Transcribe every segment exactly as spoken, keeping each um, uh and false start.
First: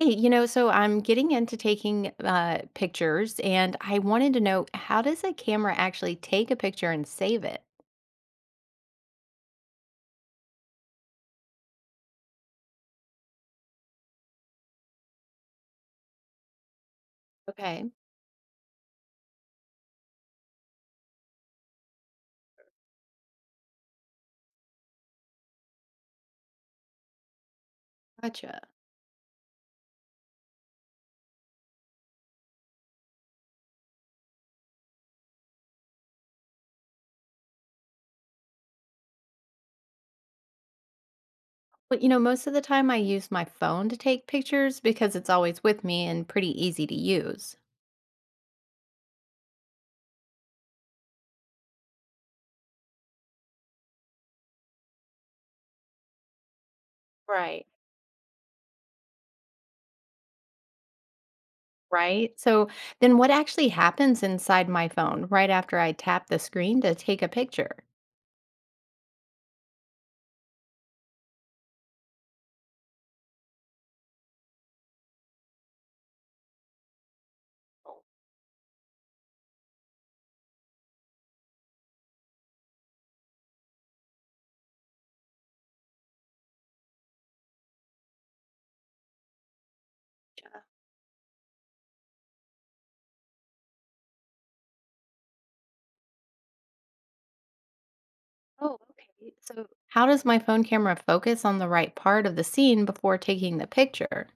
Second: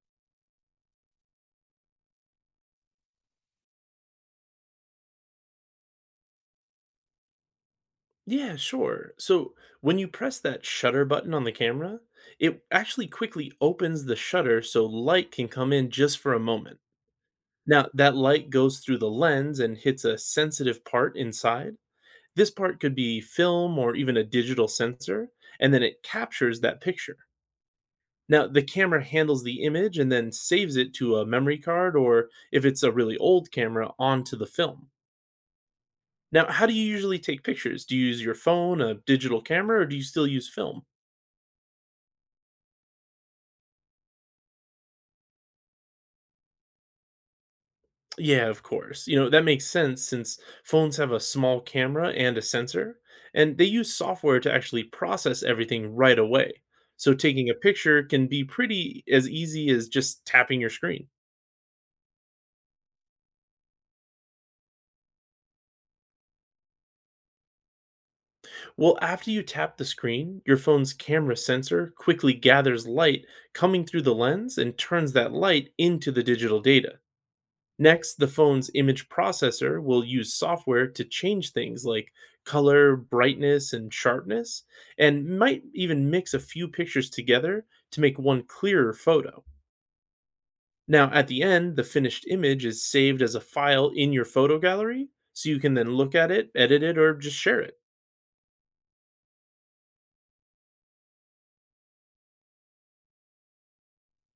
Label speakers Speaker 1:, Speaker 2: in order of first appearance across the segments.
Speaker 1: Hey, you know, so I'm getting into taking uh, pictures, and I wanted to know how does a camera actually take a picture and save it?
Speaker 2: Yeah, sure. So when you press that shutter button on the camera, it actually quickly opens the shutter so light can come in just for a moment. Now,
Speaker 1: Okay,
Speaker 2: that light goes through the lens and hits a sensitive part inside. This part could be film or even a digital sensor, and then it captures that picture. Now,
Speaker 1: gotcha.
Speaker 2: the camera handles the image and then saves it to a memory card or, if it's a really old camera, onto the film. Now, how do you usually take pictures? Do you use your phone, a digital camera, or do you still use film?
Speaker 1: But you know, most of the time I use my phone to take pictures because it's always with me and pretty easy to use.
Speaker 2: Yeah, of course. You know, that makes sense since phones have a small camera and a sensor, and they use software to actually process everything right away. So taking a
Speaker 1: Right.
Speaker 2: picture can be pretty as easy as just tapping your screen.
Speaker 1: Right? So then what actually happens inside my phone right after I tap the screen to take a picture?
Speaker 2: Well, after you tap the screen, your phone's camera sensor quickly gathers light coming through the lens and turns that light into the digital data. Next, the phone's image processor will use software to change things like color, brightness, and sharpness, and might even mix a few pictures together to make one clearer photo. Now, at the end, the finished image is saved as a file in your photo gallery, so you can then look at it, edit it, or just share it.
Speaker 1: Oh, okay. So, how does my phone camera focus on the right part of the scene before taking the picture?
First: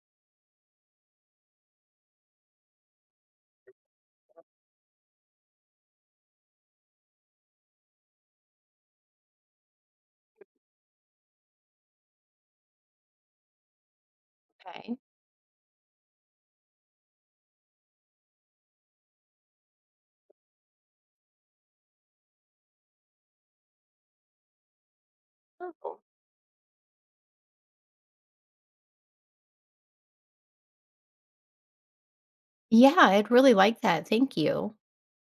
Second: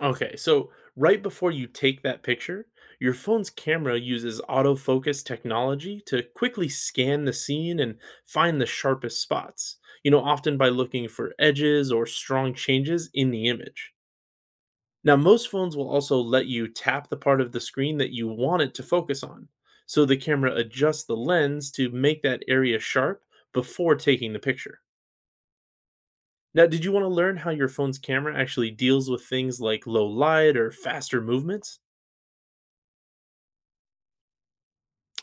Speaker 2: Okay, so right before you take that picture, your phone's camera uses autofocus technology to quickly scan the scene and find the sharpest spots, you know, often by looking for edges or strong changes in the image.
Speaker 1: Okay.
Speaker 2: Now, most phones will also let you tap the part of the screen that you want it to focus on. So the camera adjusts the lens to make that area sharp before taking the picture.
Speaker 1: Oh.
Speaker 2: Now, did you want to learn how your phone's camera actually deals with things like low light or faster movements?
Speaker 1: Yeah, I'd really like that. Thank you.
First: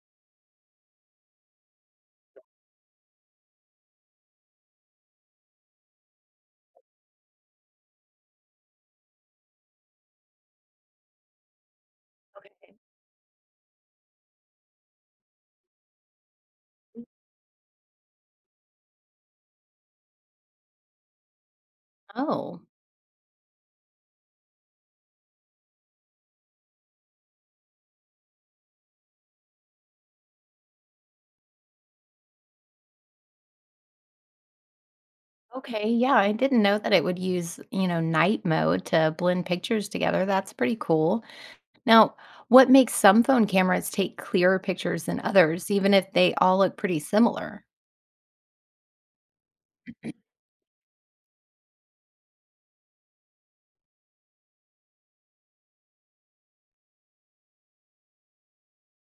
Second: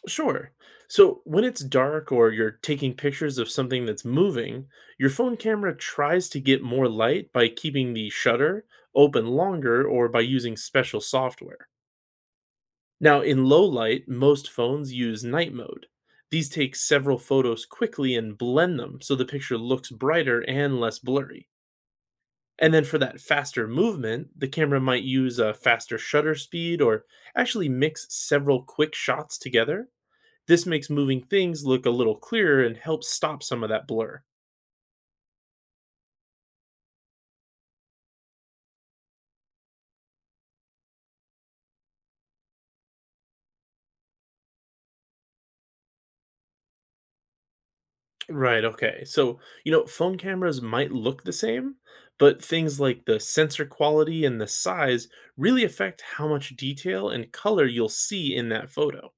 Speaker 2: Sure. So when it's dark or you're taking pictures of something that's moving, your phone camera tries to get more light by keeping the shutter open longer or by using special software.
Speaker 1: Okay.
Speaker 2: Now, in low light, most phones use night mode. These take several photos quickly and blend them so the picture looks brighter and less blurry.
Speaker 1: Oh,
Speaker 2: And then for that faster movement, the camera might use a faster shutter speed or actually mix several quick shots together. This makes moving things look a little clearer and helps stop some of that blur.
Speaker 1: okay. Yeah, I didn't know that it would use, you know, night mode to blend pictures together. That's pretty cool. Now, what makes some phone cameras take clearer pictures than others, even if they all look pretty similar?
Speaker 2: Right, okay. So, you know, phone cameras might look the same, but things like the sensor quality and the size really affect how much detail and color you'll see in that photo.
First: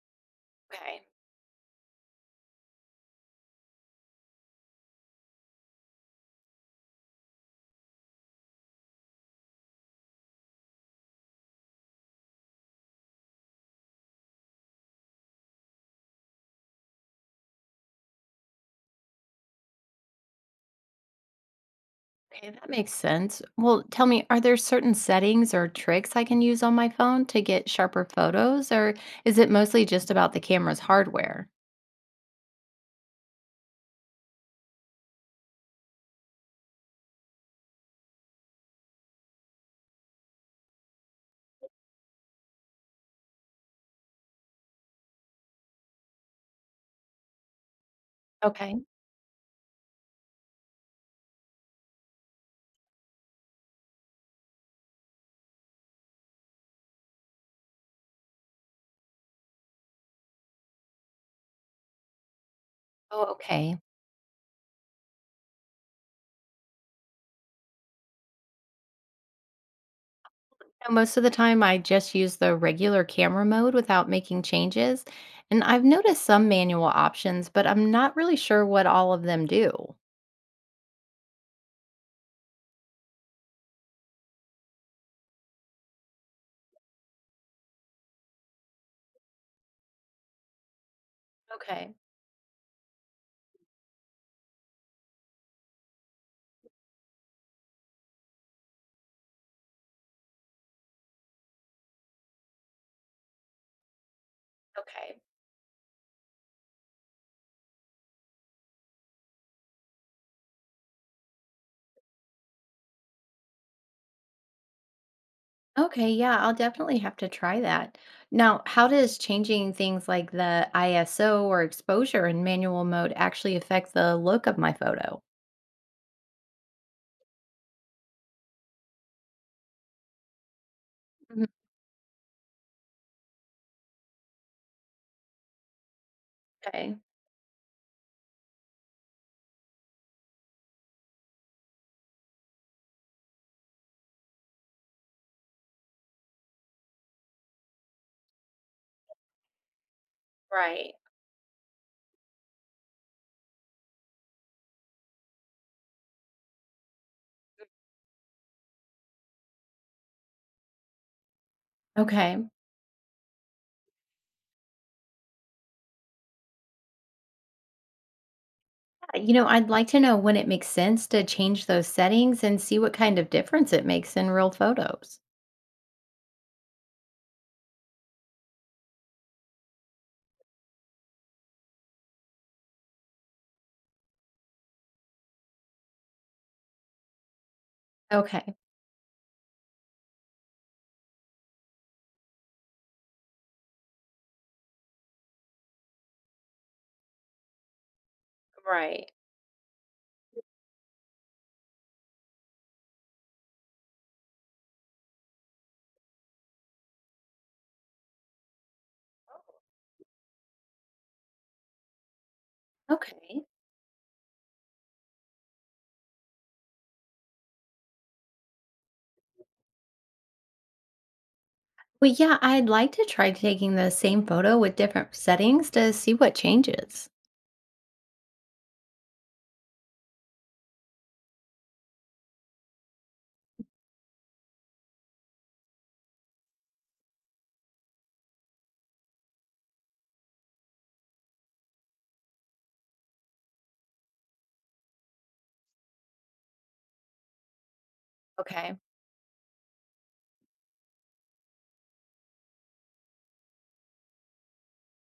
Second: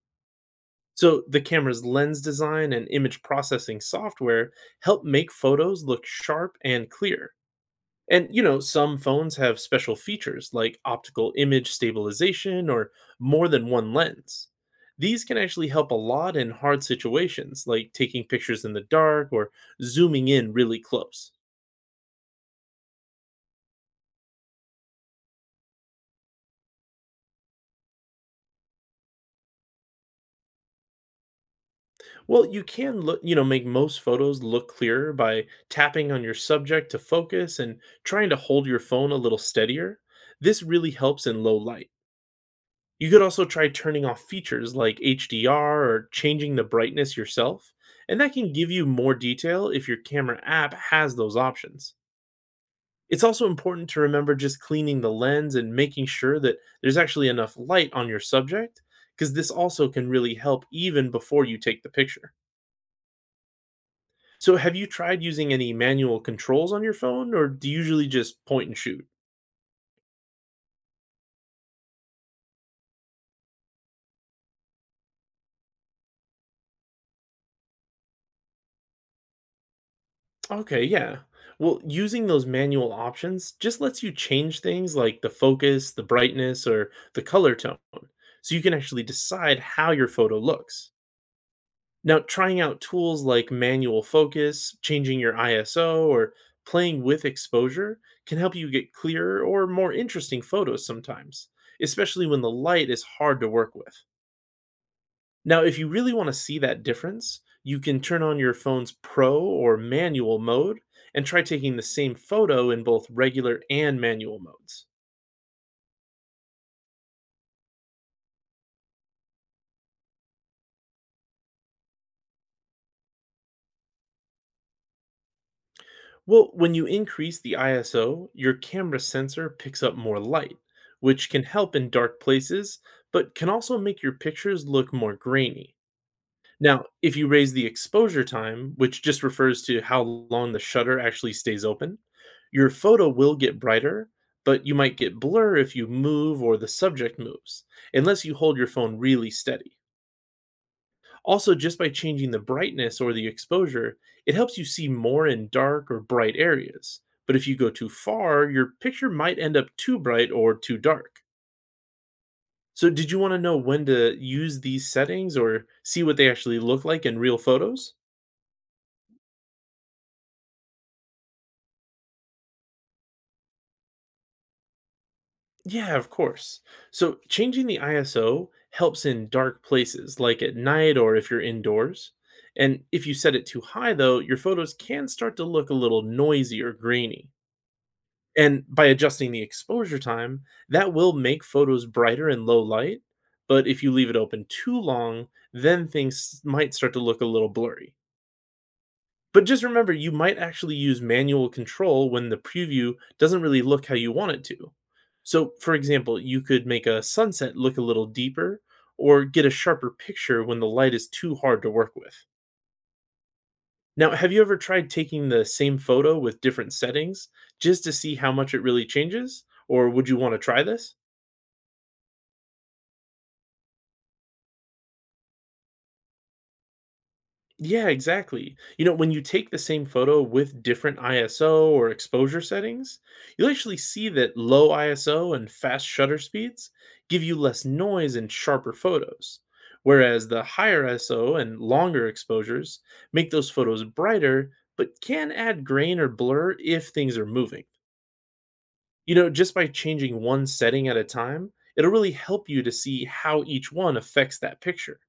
Speaker 1: Okay.
Speaker 2: So, the camera's lens design and image processing software help make photos look sharp and clear. And you know, some phones have special features like optical image stabilization or more than one lens. These can actually help a lot in hard situations like taking pictures in the dark or zooming in really close.
Speaker 1: Okay, that makes sense. Well, tell me, are there certain settings or tricks I can use on my phone to get sharper photos, or is it mostly just about the camera's hardware?
Speaker 2: Well, you can look, you know, make most photos look clearer by tapping on your subject to focus and trying to hold your phone a little steadier. This really helps in low light. You could also try turning off features like H D R or changing the brightness yourself, and that can give
Speaker 1: Okay.
Speaker 2: you more detail if your camera app has those options. It's also important to remember just cleaning the lens and making sure that there's actually enough light on your subject, because this also can really help even before you take the picture.
Speaker 1: Oh, okay.
Speaker 2: So, have you tried using any manual controls on your phone, or do you usually just point and shoot?
Speaker 1: And most of the time, I just use the regular camera mode without making changes. And I've noticed some manual options, but I'm not really sure what all of them do.
Speaker 2: Okay, yeah. Well, using those manual options just lets you change things like the focus, the brightness, or the color tone, so you can actually decide how your photo looks.
Speaker 1: Okay.
Speaker 2: Now, trying out tools like manual focus, changing your I S O, or playing with exposure can help you get clearer or more interesting photos sometimes, especially when the light is hard to work with.
Speaker 1: Okay.
Speaker 2: Now, if you really want to see that difference, you can turn on your phone's pro or manual mode and try taking the same photo in both regular and manual modes.
Speaker 1: Okay. Yeah, I'll definitely have to try that. Now, how does changing things like the I S O or exposure in manual mode actually affect the look of my photo?
Speaker 2: Well, when you increase the I S O, your camera sensor picks up more light, which can
Speaker 1: Mhm.
Speaker 2: help in dark places, but can also make your pictures look more grainy. Now,
Speaker 1: Okay.
Speaker 2: if you raise the exposure time, which just refers to how long the shutter actually stays open, your photo will get brighter, but you might get blur if you move or the subject moves, unless you hold your phone really steady.
Speaker 1: Right.
Speaker 2: Also, just by changing the brightness or the exposure, it helps you see more in dark or bright areas. But if you go too far, your picture might end up too bright or too dark.
Speaker 1: Okay.
Speaker 2: So, did you want to know when to use these settings or see what they actually look like in real photos?
Speaker 1: Yeah, you know, I'd like to know when it makes sense to change those settings and see what kind of difference it makes in real photos.
Speaker 2: Yeah, of course. So changing the I S O helps in dark places, like at night or if you're indoors. And if you set it too high, though, your photos can start to look a little noisy or grainy.
Speaker 1: Okay.
Speaker 2: And by adjusting the exposure time, that will make photos brighter in low light. But if you leave it open too long, then things might start to look a little blurry.
Speaker 1: Right.
Speaker 2: But just remember, you might actually use manual control when the preview doesn't really look how you want it to. So, for example, you could make a sunset look a little deeper or get a sharper picture when the light is too hard to work with.
Speaker 1: Okay.
Speaker 2: Now, have you ever tried taking the same photo with different settings just to see how much it really changes? Or would you want to try this?
Speaker 1: Well, yeah, I'd like to try taking the same photo with different settings to see what changes.
Speaker 2: Yeah, exactly. You know, when you take the same photo with different I S O or exposure settings, you'll actually see that low I S O and fast shutter speeds give you less noise and sharper photos, whereas the higher I S O and longer exposures make those photos brighter but can add grain or blur if things are moving.
Speaker 1: Okay.
Speaker 2: You know, just by changing one setting at a time, it'll really help you to see how each one affects that picture.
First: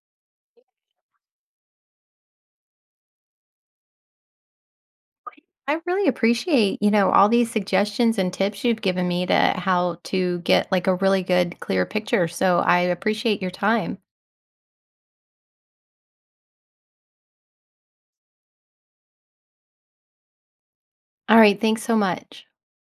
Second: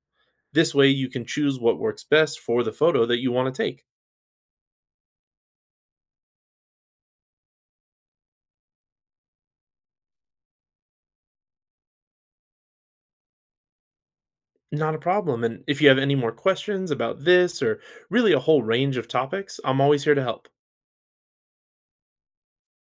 Speaker 2: This way, you can choose what works best for the photo that you want to take.
Speaker 1: I really appreciate, you know, all these suggestions and tips you've given me to how to get like a really good clear picture. So I appreciate your time.
Speaker 2: Not a problem. And if you have any more questions about this or really a whole range of topics, I'm always here to help.
Speaker 1: All right, thanks so much.